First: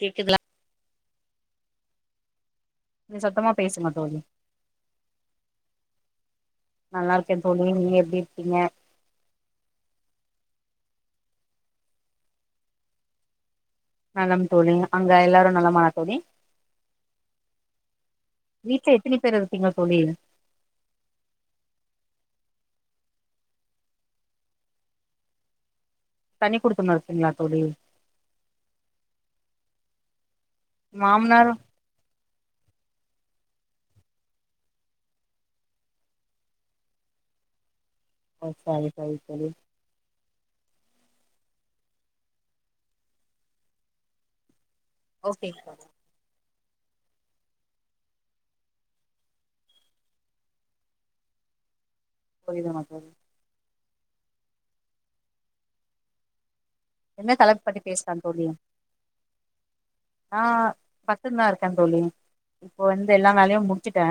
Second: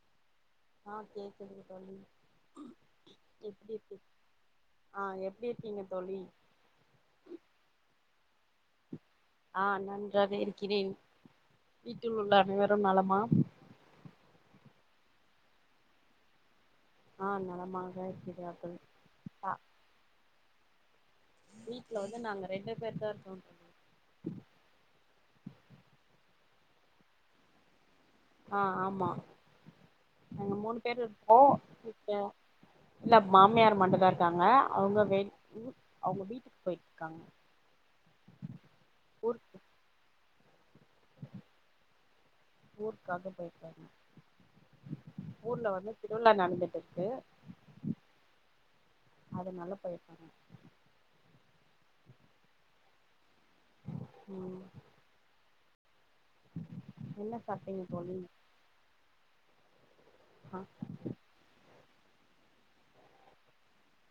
கேக்குதுல ஆ கேக்குது தோலி நீ சத்தமா எப்டி பேசுங்க இருக்கீங்க தோழி ஆ எப்டி இருக்கீங்க தோலி நல்லா இருக்கே தோலி நீங்க எப்டி இருக்கீங்க ஆ நன்றாக இருக்கிறேன் வீட்டில் உள்ள அனைவரும் நலமா தோலி அங்க எல்லாரு நலமா தோலி ஆ நலமாக இருக்குது எத்தினி பேர் அப்ப இருக்கீங்க தோழி வீட்ல வந்து நாங்க ரெண்டு பேர் தா இருக்குரோ தண்ணி குடுத்தனோ இருக்கீங்களா தோழி ஆ ஆமா நாங்க மூணு பேர் இருக்கோ மாமனார் இப்ப இல்ல மாமியார் மட்டு தா இருக்காங்க அவுங்க [unintelligible] அவுங்க வீட்டுக்கு போயிட்டு இருக்காங்க ஓ செரி செரி செரி ஊர்க்காக போயிருக்காங்க ஓகே ஊர்ல தோழி வந்து திருவிழா நடந்துட் [unintelligible] அதனாலே போயிருக்காங்க [unintelligible] உம் என்ன தலைப்பு பத்தி சாப்ட்டீங்க பேசலா தோழி தோலி நா ஆ பத்னு தா இருக்கே தோலி இப்போ வந்து எல்லா வேலையு முடிச்சுட்டே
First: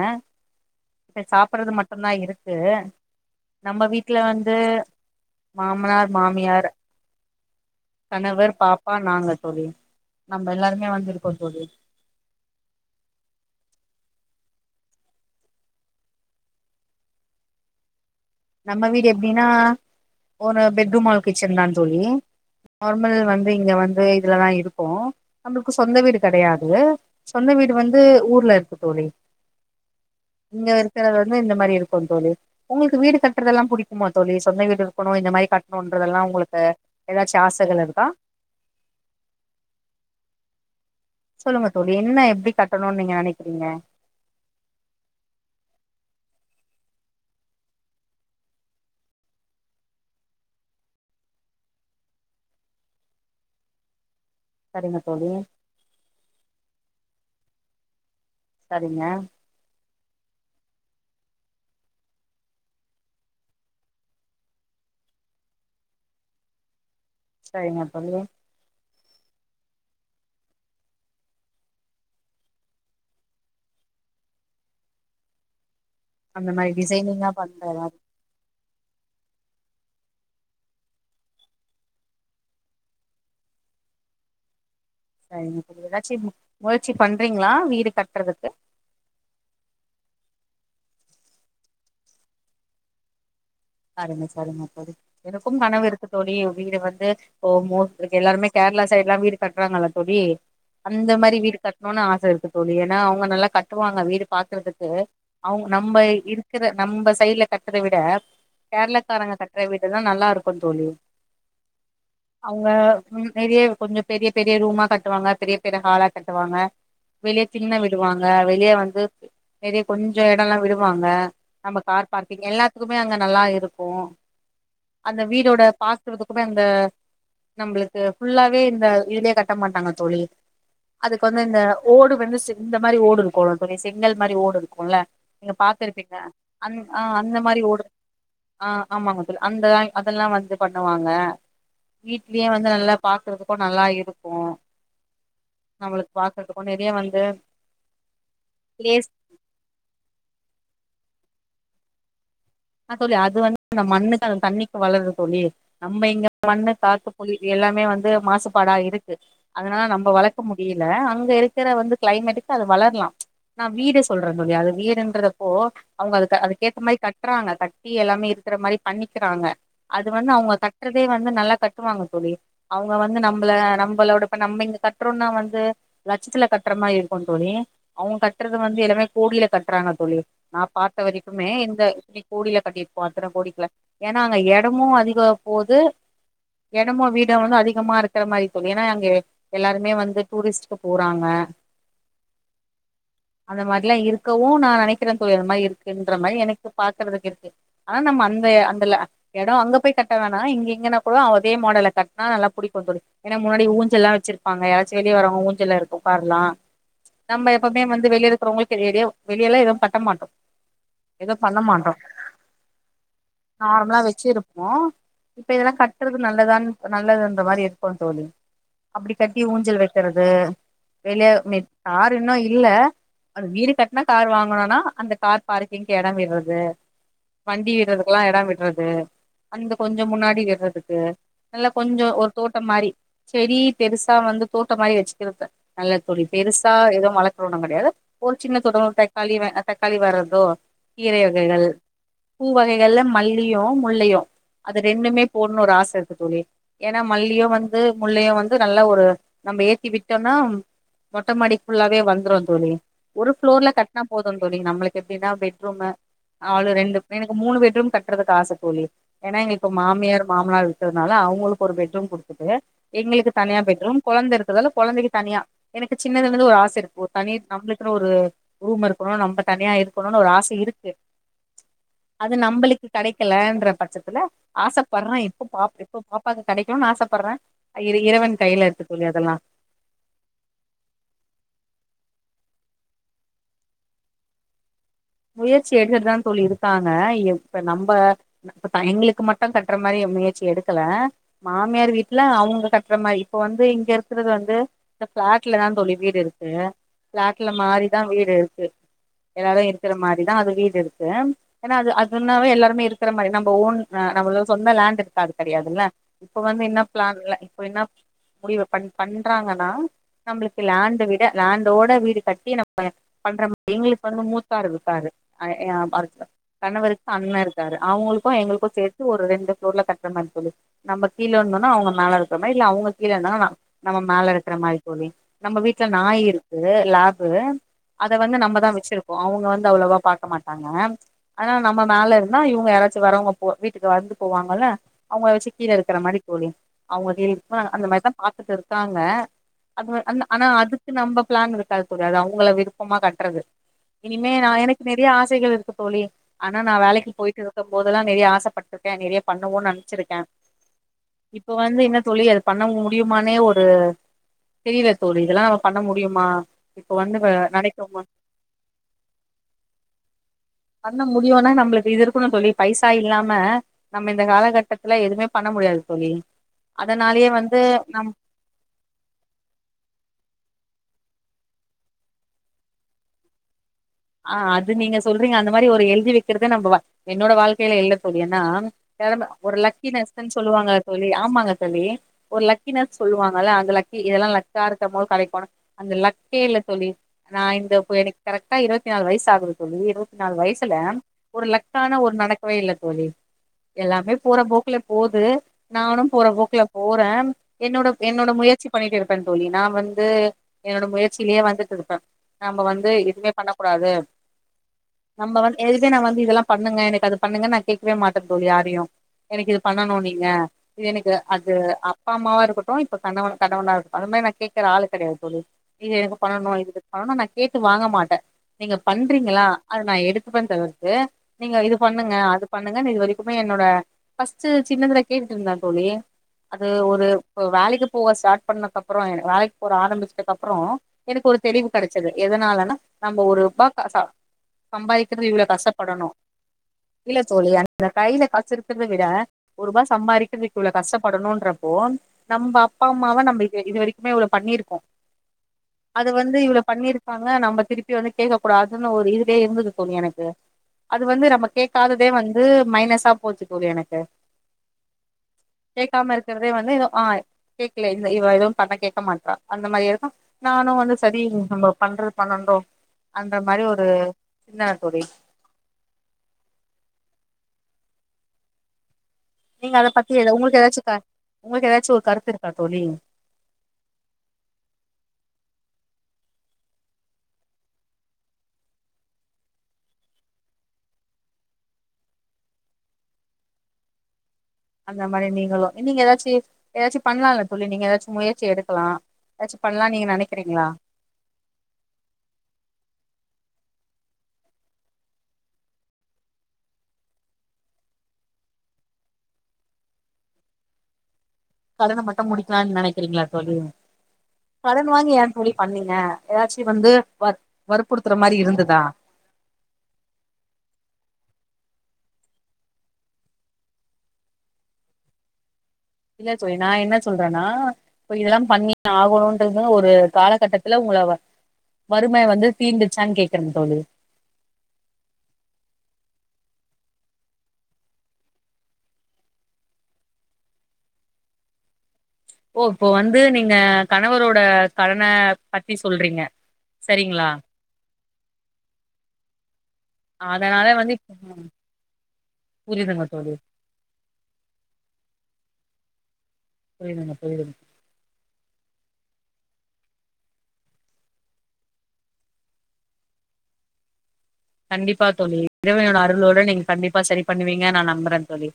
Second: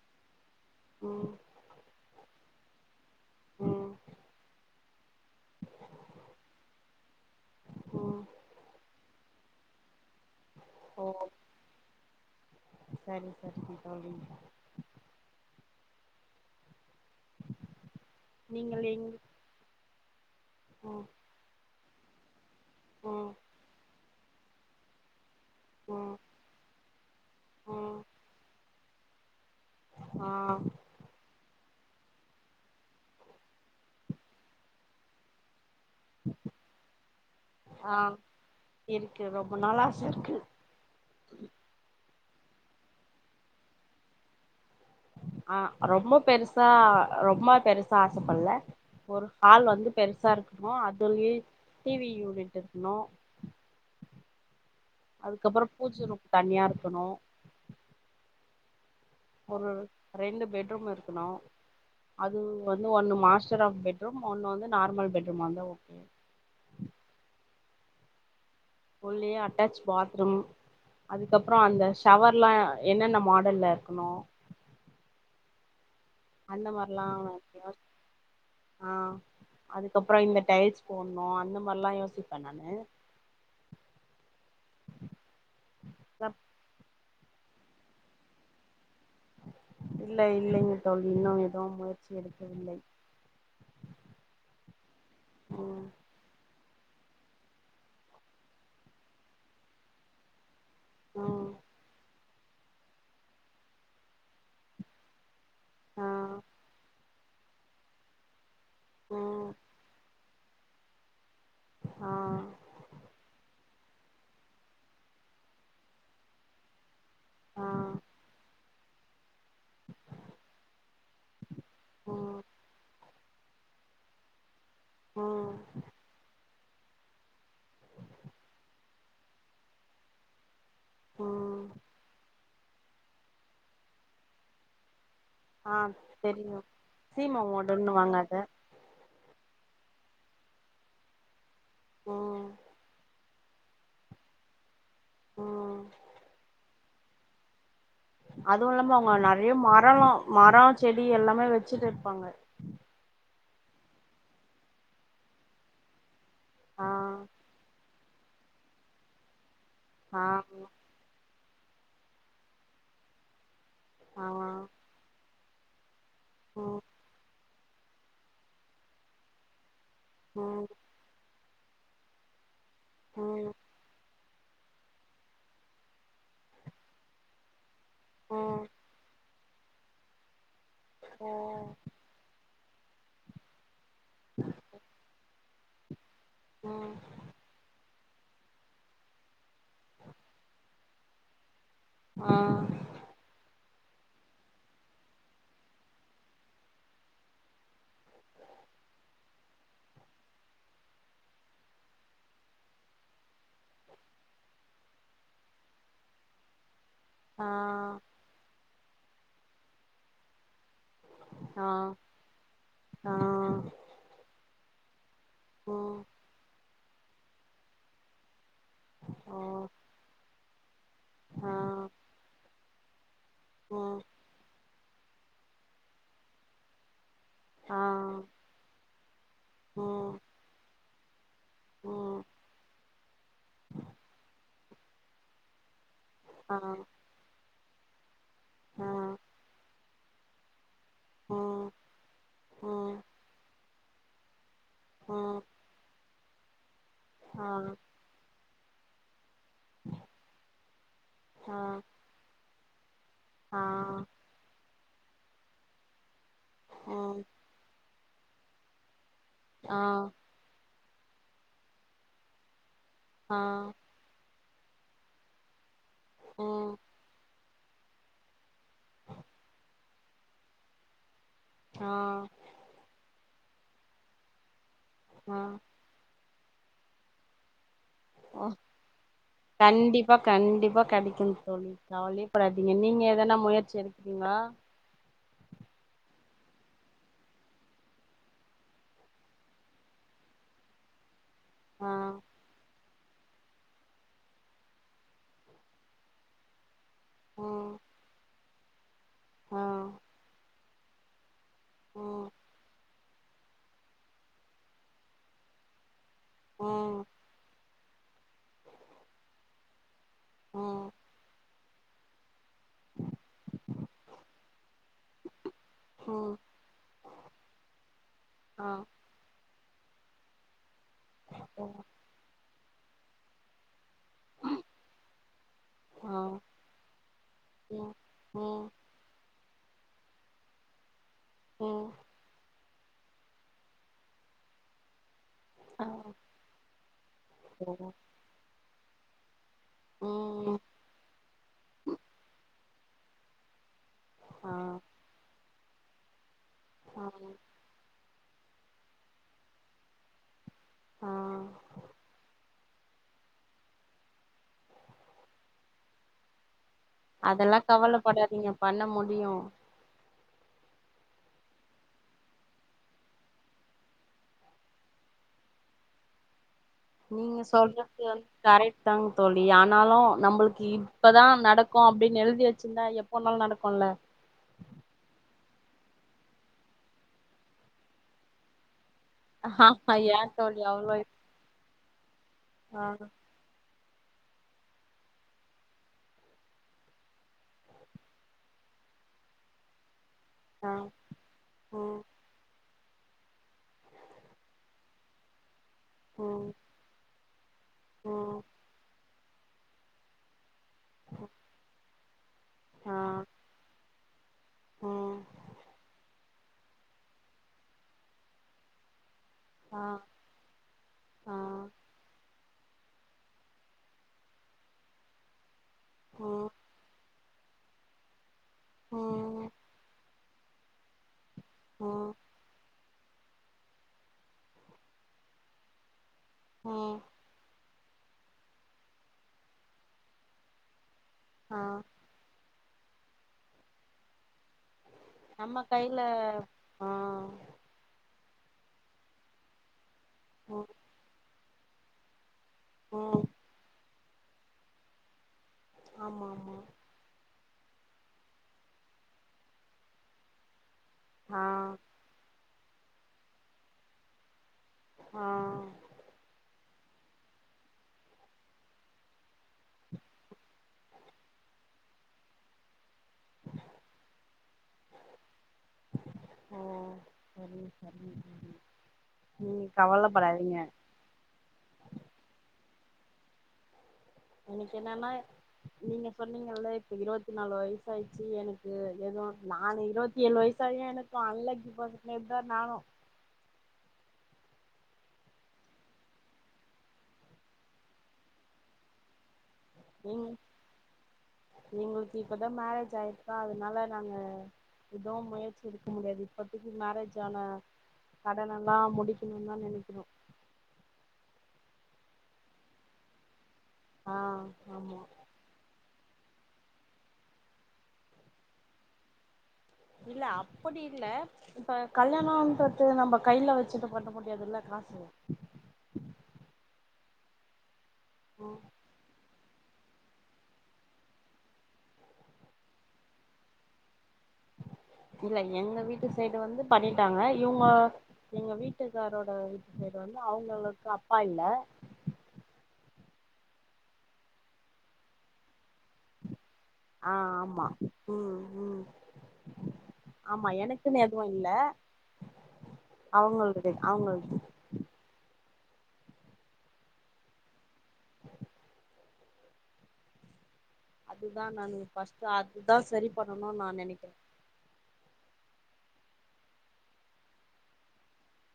இப்ப ம் சாப்டுறது மட்டும்தா இருக் [unintelligible] நம்ப ம் வீட்ல வந்து மாம்னார் மாமியார் ம் கணவர் பாப்பா நாங்க தோலி நம்ப எல்லாருமே வந்துருக்கோ தோலி செரி செரிங்க தோலி நீங்கள் நம்ம எங் வீடு எப்டின்னா ஒரு ம் பெட்ரூம் ஒரு கிச்சன் தான் தோழி நார்மல் ம் வந்து இங்க வந்து இதுலதான் இருக்கும் நம்முள்க்கு சொந்த ம் வீடு கிடையாது சொந்த வீடு வந்து ம் ஊர்ல இரு தோழி ஆ இங்க இருக்கிற மே இந்த மாதிரி இருக்கும் தோழி உங்களுக்கு வீடு கட்ட க்கிறதெல்லா பிடிக்குமா தோழி சொந்த வீடு இருக்கணு இந்த மாரி கட் தோன்றதெல்லாம் உங்களுக்கு ஏதாச்சும் ஆசைகள் ஆ இருக்கா இருக்கு ரொம்ப நாள் ஆச இருக்கு சொல்லுங்க தோழி என்ன எப்டி கட்டணுன்னு நீங்க நெனைக்கிறீங்க அஹ் ரொம்ப பெருசா ரொம்ப பெருசா ஆசைப்படல ஒரு ஹால் வந்து பெருசா இருக்கணும் அதுலயு டிவி யூனிட் இருக்கணும் சரிங்க தோழி அதுக்கப்புற பூஜ ரூம் தனியா இருக்கணு சரிங்க ஒரு ரெண்டு பெட்ரூம் இருக்கணு அது வந்து ஒண்ணு மாஸ்டர் ஆஃப் பெட்ரூம் ஒண்ணு வந்து நார்மல் பெட்ரூமா இருந்தா ஓகே [unintelligible] உள்ளயே அட்டாச் பாத்ரூம் அதுக்கப்றோ அந்த ஷவர்லா என்னென்ன மாடல்ல இருக்கணு அந்த மாதிரி டிசைனிங்கா பண்ற ஆஹ் அதுக்கப்புறம் இந்த டைல்ஸ் போண்ணு அந்த மாதிரல்லா யோசிப்பேன் நானு சரிங்க ஏதாச்சி முறச்சி பண்றீங்களா வீடு கட்றதுக்கு இல்ல இல்லைங்க தோழி இன்னு ஏதும் முயற்சி எடுக்கவில்லை சரிமா சரிமா இப்போதைக் எனக்கும் ம் கனவு இருக்கு தோழி வீடு வந் லேத் ஹோம் எல்லாருமே கேரளா சைடு் லாம் வீடு கட்டுறாங்கல்ல தோழி அந்த மாதிரி ம் வீடு கட்டணும்னு ஆசை இருக்குது தோழி ஏன்னா அவங்க நல்லா கட்டுவாங்க வீடு பாக்குறதுக்கு அவங்க நம்ப ஆ இருக்கிற நம்ப கைல கட்றத விட கேரளாக்காரங்க ம் கட்ற வீடு எல்லா நல்லா இருக் கொந்தோழி ஆ அவங்க உம் நெறைய கொஞ்ச பெரிய பெரிய ரூமா கட்டுவாங்க பெரிய பெரிய ஹாலா கட்டுவாங்க வெளியே ஆ திண்ண விடுவாங்க வெளியே வ இது நெறைய கொஞ்ச எடோ எல்லா விடுவாங்க நம்ம கார் ம் பார்க்கிங் எல்லாத்துக்குமே அங்க நல்லா இரு இருக்கு அந்த ம் வீடோட பாக்குறதுகு இந்த நம்மளுக்கு புல்லாவே இந்த இதுலயே கட்ட மாட்டாங்க தோழி அதுக்கு வந்து இந்த ம் ஓடு வந்துச் செ இந்த மாரி ஓடு இருக்கும் சொரி செங்கல் மாரி ஓடு இருக்குல நீங்க ஆ பாத்துருப்பீங்க தெரியு அந் ஆஹ அந்த சீம மாரி ஓடு ஓடுன்னுவாங்க அத ஆஹ ஆமாங்க தோழி அந்துலங் அந்த அதெல்லாம் வந்து பண்ணுவாங்க ம் வீட்லயே வந்து நல்லா பாக்குறது இப்ப நல்லா இருக்கும் ம் நம்மளுக்கு பாக்குறதுக்கு நேத் இப்பயே வந்து அதுவும் இல்லாம பிளேஸ் அவங்க நெறைய மரலாம் மரம் செடி அப்படி எல்லாமே வச்சிட்டு இருப்பாங்க ஆஹ தோழி அது வந்து அந்த மண்ணுக்கு தண்ணிக்கு வளறது சொல்லி நம்ம இங்க மண்ணு ஆ காத்து புளுதி இது எல்லாமே வந் அது மாசுபாடா இருக்கு அதனால நம்ம ஆ வளக்க முடியில அங்க இரு க்குர வந்து கிளைமேட்டுக்கு அது வளர்லாம் நான் வீட ஆ சொல்றேன் தோழி வீடுன்றத ஓ அவங்க அதுக் ம் அதுக்கேத்த மாதிரி கட் தட்டி எல்லாமே இருக்கிற மாரி பண்ணிக்கிறாங்க அது வந்து அவங்க ம் கட்டுறதே வந்து நல்லா கட்டுவாங்க தோழி அவங்க வந்து ம் நம்பள நம்பளோட இப்ப நம்ம இங்க கட்டுறோம்னா வந்து லச்சத்துல கட்டுற மாரி இருக்கும் தோழி அவங்க கட்டுறது ம் வந்து எல்லாமே கோகில கட்றாங்க தோழி நான் பாத்த வரைக்குமே ஓ இந்த கோடில கட்டிருப்போம் அத்தன கோடிகள ஏன்னா அங்க எடமும் அதிக போது ம் எடமோ வீட வந்து அதிகமா இருக்கு இருக்கிற மாரி தோழி ஏன்னா அங்க எல்லாருமே வந்து டூரிஸ்ட் போறாங்க ஆஹ் அந்த மாதிரிலாம் இருக்கவும் நினைக்கிறன் தொழில் அந்த மாதிரி இருக்குன்ற மாதிரி எனக்கு பாக்குறதுக்கு இருக்கு ஆனா நம்ம அந்த அந்த இடம் அங்க போய் கட்ட வேணா இங்க இங்கன்னா கூட அதே மாடலை கட்டனா நல்லா பிடிக்கும் வ சொ ஏன்னா முன்னாடி ஊஞ்சல்ல்லாம் வச்சிருப்பாங்க ஏயாச்சும் வெளியே வரவங்க ஊஞ்சல்ல இருக்கும் பாருலாம் ஆ நம்ம எப்பவுமே வந்து வெளியே இருக்கறவங்களுக்கு வெளியெல்லாம் எதுவும் கட்ட மாட்டோம் பண்ண ஆ மாட்டறோம் ஆ நார்மலா வச்சு இருப்ப ஆஹ இப்ப உ இதெல்லாம் கட்டுறது நல்லதான் நல்லதுன்ற மாதிரி இருக்கும் தோல அப்படி ஓ கட்டி ஊஞ்சல் வைக்கிறது வெளிய ஆ ம யாருமே இன்னும் இல்ல அது வீடு உ கட்டினா கார் வாங்கனும்னா அந்த கார் பார்கிங்க் இடம் அததே வண்டி ஆ விடுறதுக்குெல்லாம் இடம் விடுறது அந்த உ கொஞ்சம் முன்னாடி வர்றது ச நல்லா உ கொஞ்சம் ஒரு தோட்டம் மாதிரி செடி பெருசா வந்து தோட்ட மாதிரி வச்சுக்கிருப்பன் நல்ல தோழி ஆ பெருசா ஏதோ மழ போனும் கிடையாது ஒரு சின்ன ஆ தோட்ட தக்காளி களி வாரது கீரை உ வகைகள் பூ உ வகைகள்ல மல்லியும் முள்ளயோ அது உ ரெண்டுமே போடும்னு ஒரு ஆசை த ஏன்னா ஆ மல்லியும் வந்து முள்ளையும் வந்து நல்ல ஒரு நம்ம ஏத்தி விட்டோம்னா மொட்டை மாடி ஆ ஃபுல்லாவே வந்துரும் [inaudible] ஒரு ஆ பஃப்ளோர்ல கட்டினா போதும் சொல்லிங்க நம்மளுக்கு எப்படினா ரொம அவ்வள உ ரெண்டுபே எனக்கு மூணு பெட்ரூம் கட் கட்றதுக் காச கூலி ஏன்னா இங்க இப்ப ஆ மாமியார் மாமனார் இருக்கறனால அவங்களுக்கு ஒரு பெட்ரூம் கொடுத்துட்டு எங்களுக்கு ஆ தனியா பெட்ரூம் கெழந்தை இருக்கு அதெல்லாம் கெழந்தைக்கு தனியா எனக்கு சின்னதுல உ இருந்து ஒரு ஆச இருக்கும் ஒருதனி நம்மளுக்குன்னு ஒரு ரூம் இருக்கணும் நம்ம தனியா இருக்கணும்னு ஒரு ஆச இருக்கு ஆ அது நம்மளுக்கு கிடைக் கெடைக்கலன்ற பட்சத்துல ஆச வரான் ஆ இப்ப பாப்ப பா இப்ப கெடைக்கும்னு ஆசைப்படுறேன் ஓ கண்டிப்பா கண்டிப்பா கெடைக்கும் தோணு நாவழிப்படாதீங்க நீங்க எதன முயற்சி எக்கிறீங்கள முயற்சி எடுத்துதான் தோழி இருக்காங்க இப்ப நம்ம எங்களுக்கு மட்டும் தட்டுற மாரி முயற்சி எடுக்கல மாமியார் ஆ வீட்டுல அவங்க கட்ட அப்புறமாிரி இப்ப வந்து இங்க இருக்கறது வந்து இந்த பிளாட்லதான் தோழி வீடு இருக்கு உ பிளாட்ல மாறிதான் வீடு [inaudible] ஆ ஏதாலும் இருக் இததான் அது வீடு இருக்கு ஏன்னா அது உ அதுனாவே எல்லருமே இருக்கு இருக்கிற மாரி நம்மன் நம்மள சொந்த லேன்டூஇருக்காது கிடாதுல்ல இப்ப வந்து உ என்ன பிளான்ல்ல இப்ப என்ன முடிவு பண் பண்றாங்கன்னா நம்பளுக்கு உ லாண்ட விட லா இதோட வீடு கட்டி நம் பண்ற மாரி எங்களுக்கு வந்து மூத்த பாருக பாரு ஏ உ அதுகணவருக்கு அண்ணன் இருக்காரு அவங்களுக்கும் ஆ எங்களுக்கும் சேர்த்து ஒரு ரெண்டு உங்க ஊர்ல கட்டறதனு தொழில் நம்ம கீழ உ இருந்தோனா அவங்க மேல இருக்கும் இல்ல அவங்க கீழன்னா நா நம்ம மேல இருக்கற மாரி தோழி நம்ம வீட்ல ஆ நாய் இருக்கு லாப்பு உ அத வந்து உ நம்மதா வச்சிருக் அவங்க வந்து அவ்ளவா பாக்க மாட்டாங்க ஆனா நம்ம ம் மேல இருந்தா இவங்க யாராச் ச்சு வரவங்க போ வீட்டுக்கு வந்து போவாங்கல்ல அவங்க வச்சு கீழ ஆ இருக்கிற மாரி தோழி அவங்க கீழ இருக்க அந்த மாரிதா பாத்துக்கறது தாங்க அது அன் ஆனா ம் அதுக்கு நம்ப பிளான் இருக்காது தோழி அது அவங்கள விருப் ப்பமா கட்றது இனிமே நா ஆ எனக்கு நெறைய ஆசைகள் இருக்கு தோழி ஆனா நான் ஆ வேலைக்கு போயிட்டு இருக்கும் போதெல்லா நெறைய ஆசைப்பட்ருக்கே நெறைய பண்ணுவோன்னு நெனச்சிருக்கே ஆ இப்ப வந்து இன்னு [unintelligible] பண்ண முடியுமான்னே ஒரு தெரியில தோழி இதெல்லா நம்ம பண்ண முடியுமா இப்ப வந்து அதெல்லா நடக்க கவலைப்படாதீங்க பண்ண முடி டியும் பண்ண முடியும்னா நம்மளுக்கு இது இருக்குனு தோழி பைசா இல்லாம நம்ம இந்த காலகட்டத்துல எதுவுமே பண்ண முடியாது தோழி அதனாலயே நீங்க வந்து சொல்றது நம் வந்து கரெக்ட்தாங்க தோழி ஆனாலு நம்மளுக்கு இது இப்பதா நடக்கு அப்டின்னு எழுதி வச்சிருந்தா எப்பனாலு நடக்கும்ல ஆஹ் அது நீங்க சொல்றீங்க அந்த மாரி ஒரு எழுதி வைக்கிறது நம்ப என்னோட வாழ்க்கையில இல்ல தோழி ஏன்னா நெலம ஒரு லக்கி ஆமா ஏ நெஸ்ட்னு சொல்லுவாங்க அவ்ளோ தோழி ஆமாங்க தோழி ஒரு ஆ லக்கினஸ் சொல்லுவாங்கல்ல அந்த லக் இ இதெல்லாம லக்கா இருக்கும்போது கெடைக்கணு அந்த லக்கே இல்ல தோழி நா இந்த இப்ப எனக்கு கரெக்டா இருபத்தி த்தி நாலு வயசாகுது தோழி இரு நாலு ஆ வயசுல ஒரு லக்கான ம் ஒரு நடக்கவேல்ல தோழி எல்லாமே போற போக்குல போகுது நானும் போற ம் போக்குல போறே என்னோட என்னோட ம் முயற்சி பண்ணிட்டு இரு ப்பே தோழி நா வந்து என்னோட முயற்சியிலயே வந்துட்டு இருப்பே நம்ம வந்து ஆ எதுவுமே பண்ண அது ம் நம்ம வந் எதுமே நா வந்து இதெல்லா பண்ணுங்க எனக்கு அது பண்ணுங்க நான கேடக்கவே மாட்டேன்தோழி யாரையும் எனக்கு இது ஆ பண்ணணும் நீங்க இது எனக்கு ஆ அது அப்பா அம்மாவா இருக்க இப்ப கவ கனவனா அந்த மாரி நான கேக்குற ஆள் கெடையாதுதோழி இய எனக்கு ம் பண்ணணும் இது பண்ணும் ந கேட்டு வாங்க மாட்டேன் நீங்க பண்றீங்களா ம் அதது நான எடுத்து பந்த வ நீங்க இது ம் பண்ணுங்க அது பண்ணுங்க இது வரைக்குமே என்னோட பஸ் சின்னதுல கேட்டுட்டு இருந்தான் தோழி அது ம் ஒரு இப்ப வேலக்கு பூக ஸ்டார்ட் பண்ணதுக்க அப்பறம் வேலக்கு போக ஆரம்பிச்சது அப்பறம் எனக்கு ஒரு ஆ தெளிவு கெடைச்சது எதனாலனா நம்ம ஒரு ரூபா சம்பாதிக்கிறது இவ்வளவு நம்ம கைல கஷ்டப்படணும் ஆ இல்ல தோழிய அ அ கையில க இருக்கறத விட ஒருரூபா சம்பாதிக்கிறதுக்கு ம் இவ்வள கஷ்டப்படணும்ன்ற போன் நம்ம அப்பா அம்மாவா ம் நம்ம இது வரைக்கும் இவ்வளவு பண்ணிருக்கோம் அது ஆமா வந்து ஆமா இவ்ள பண்ணிருக்காங்க நம்ம இப்பி வந்து கே்க கூடாதுன்னு ஒரு இதுலயே இருந்தது தோழி எனக்கு அது வந்து நம்ம ஆ கேடக்காததே வந்து அ மைனஸா போச்சுக்க எனக்கு ஆ கேட்காம இருக்கிறதே வ ஆ கேக்கல இந்த இவ எதுவும் பண்ண கேட்க மாட்டறா அந்த மாரி இருக்கும் நானும் வந்து சரி நம்ம பண்றது பண்ணும் அன்ற மாரி ஒரு சிந்தனை தொழி ம் செரி செரி நீங்க அத பத்தி உங்களுக்கு ஏதாச்சும் உங்களுக்கு ஏதாச்சும் ஒரு கருத்து இருக்கா தோழி எனக்கு என்னன்னா நீங்க சொன்னீங்க இப்ப இருபத்தி நாலு வயச ஆடுச்சு எனக்கு ஏதுவும் நானு இருபத்தி ஏழு வயசாயா எனக்கும் அன்லக்கி பச எப்தான் நானும் அந்த மாரி நீங்களும் நீங்க ஏதாச்சும் ஏதாச்சும் பண்ணலாம்ல தோழி நீங்க ஏதாச்சும் முயற்சி எடுக்கலாம் எங்களுக்கு இப்பதான் மேரேஜ் ஆயிருப்பா அது அதனால நாங்க எதுவும் முயற்சி எடுக்க முடியாது இப்பத்தக்கு மேரேஜ் ஆன கடனை எல்லாம் முடிக்கணும்னு தான் நினைக்கிறோம் கடனை மட்டும் முடிக்கலாம்னு நினைக்கிறீங்களா தோழி ஆ கடன் ஆமா வாங்கி ஏன் தோழி பண்ணீங்க ஏதாச்சும் வந்து வ வற்புடுத்துற மாரி இருந்ததா இல்ல அப்புடி இல்ல இப்ப கல்யாணம்றது நம்ம கையில வச்சுட்டு பண்ண முடியாது இல்ல காசு இல்ல தோழ நான் என்ன சொல்றேனா இப்ப இதெல்லாம் ம் பண்ணி ஆகணுறது ஒரு காலகட்டத்துல உங்களை வறுமை வந்து தீண்டுச்சான்னு கேக்குறேன் தோழி இல்ல எங்க வீட்டு சைடு வந்து பண்ணிட்டாங்க இவங்க எங்க வீட்டுக்காரோட வீட்டு சைடு வந்து அவுங்களுக்கு அப்பா இல்ல ஓ இப்போ வந்து நீங்க கணவரோட கடன பத்தி சொல்றீங்க ஆ சரிங்களா ஆமா உம் உம் ஆமா அதனால வந்து எனக்குன்னு எதுவு இல்ல புரியுதுங்க தோழி அவுங்களுது அவுங்களுது போயிடுங்க போயிடுங்க [inaudible] அதுதான் நான் பஸ்ட் அதுதான் சரி பண்ணணும்னு நான் நெனைக்கிறேன் கண்டிப்பா தோழி இறைவன்னோட அருளோட நீங்க கண்டிப்பா சரி பண்ணுவீங்க நான் நம்புறேன் தோழி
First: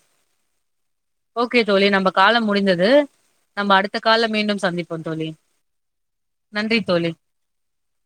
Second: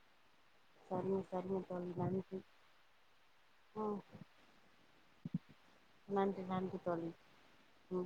சரிங்க சரிங்க ஓகே தோழி நம்ப நன்றி காலு முடிந்தது நம்ம ம் அடுத்த கால்ல மீண்டும் சந்திப்போ தோழி நன்றி தோழி ம்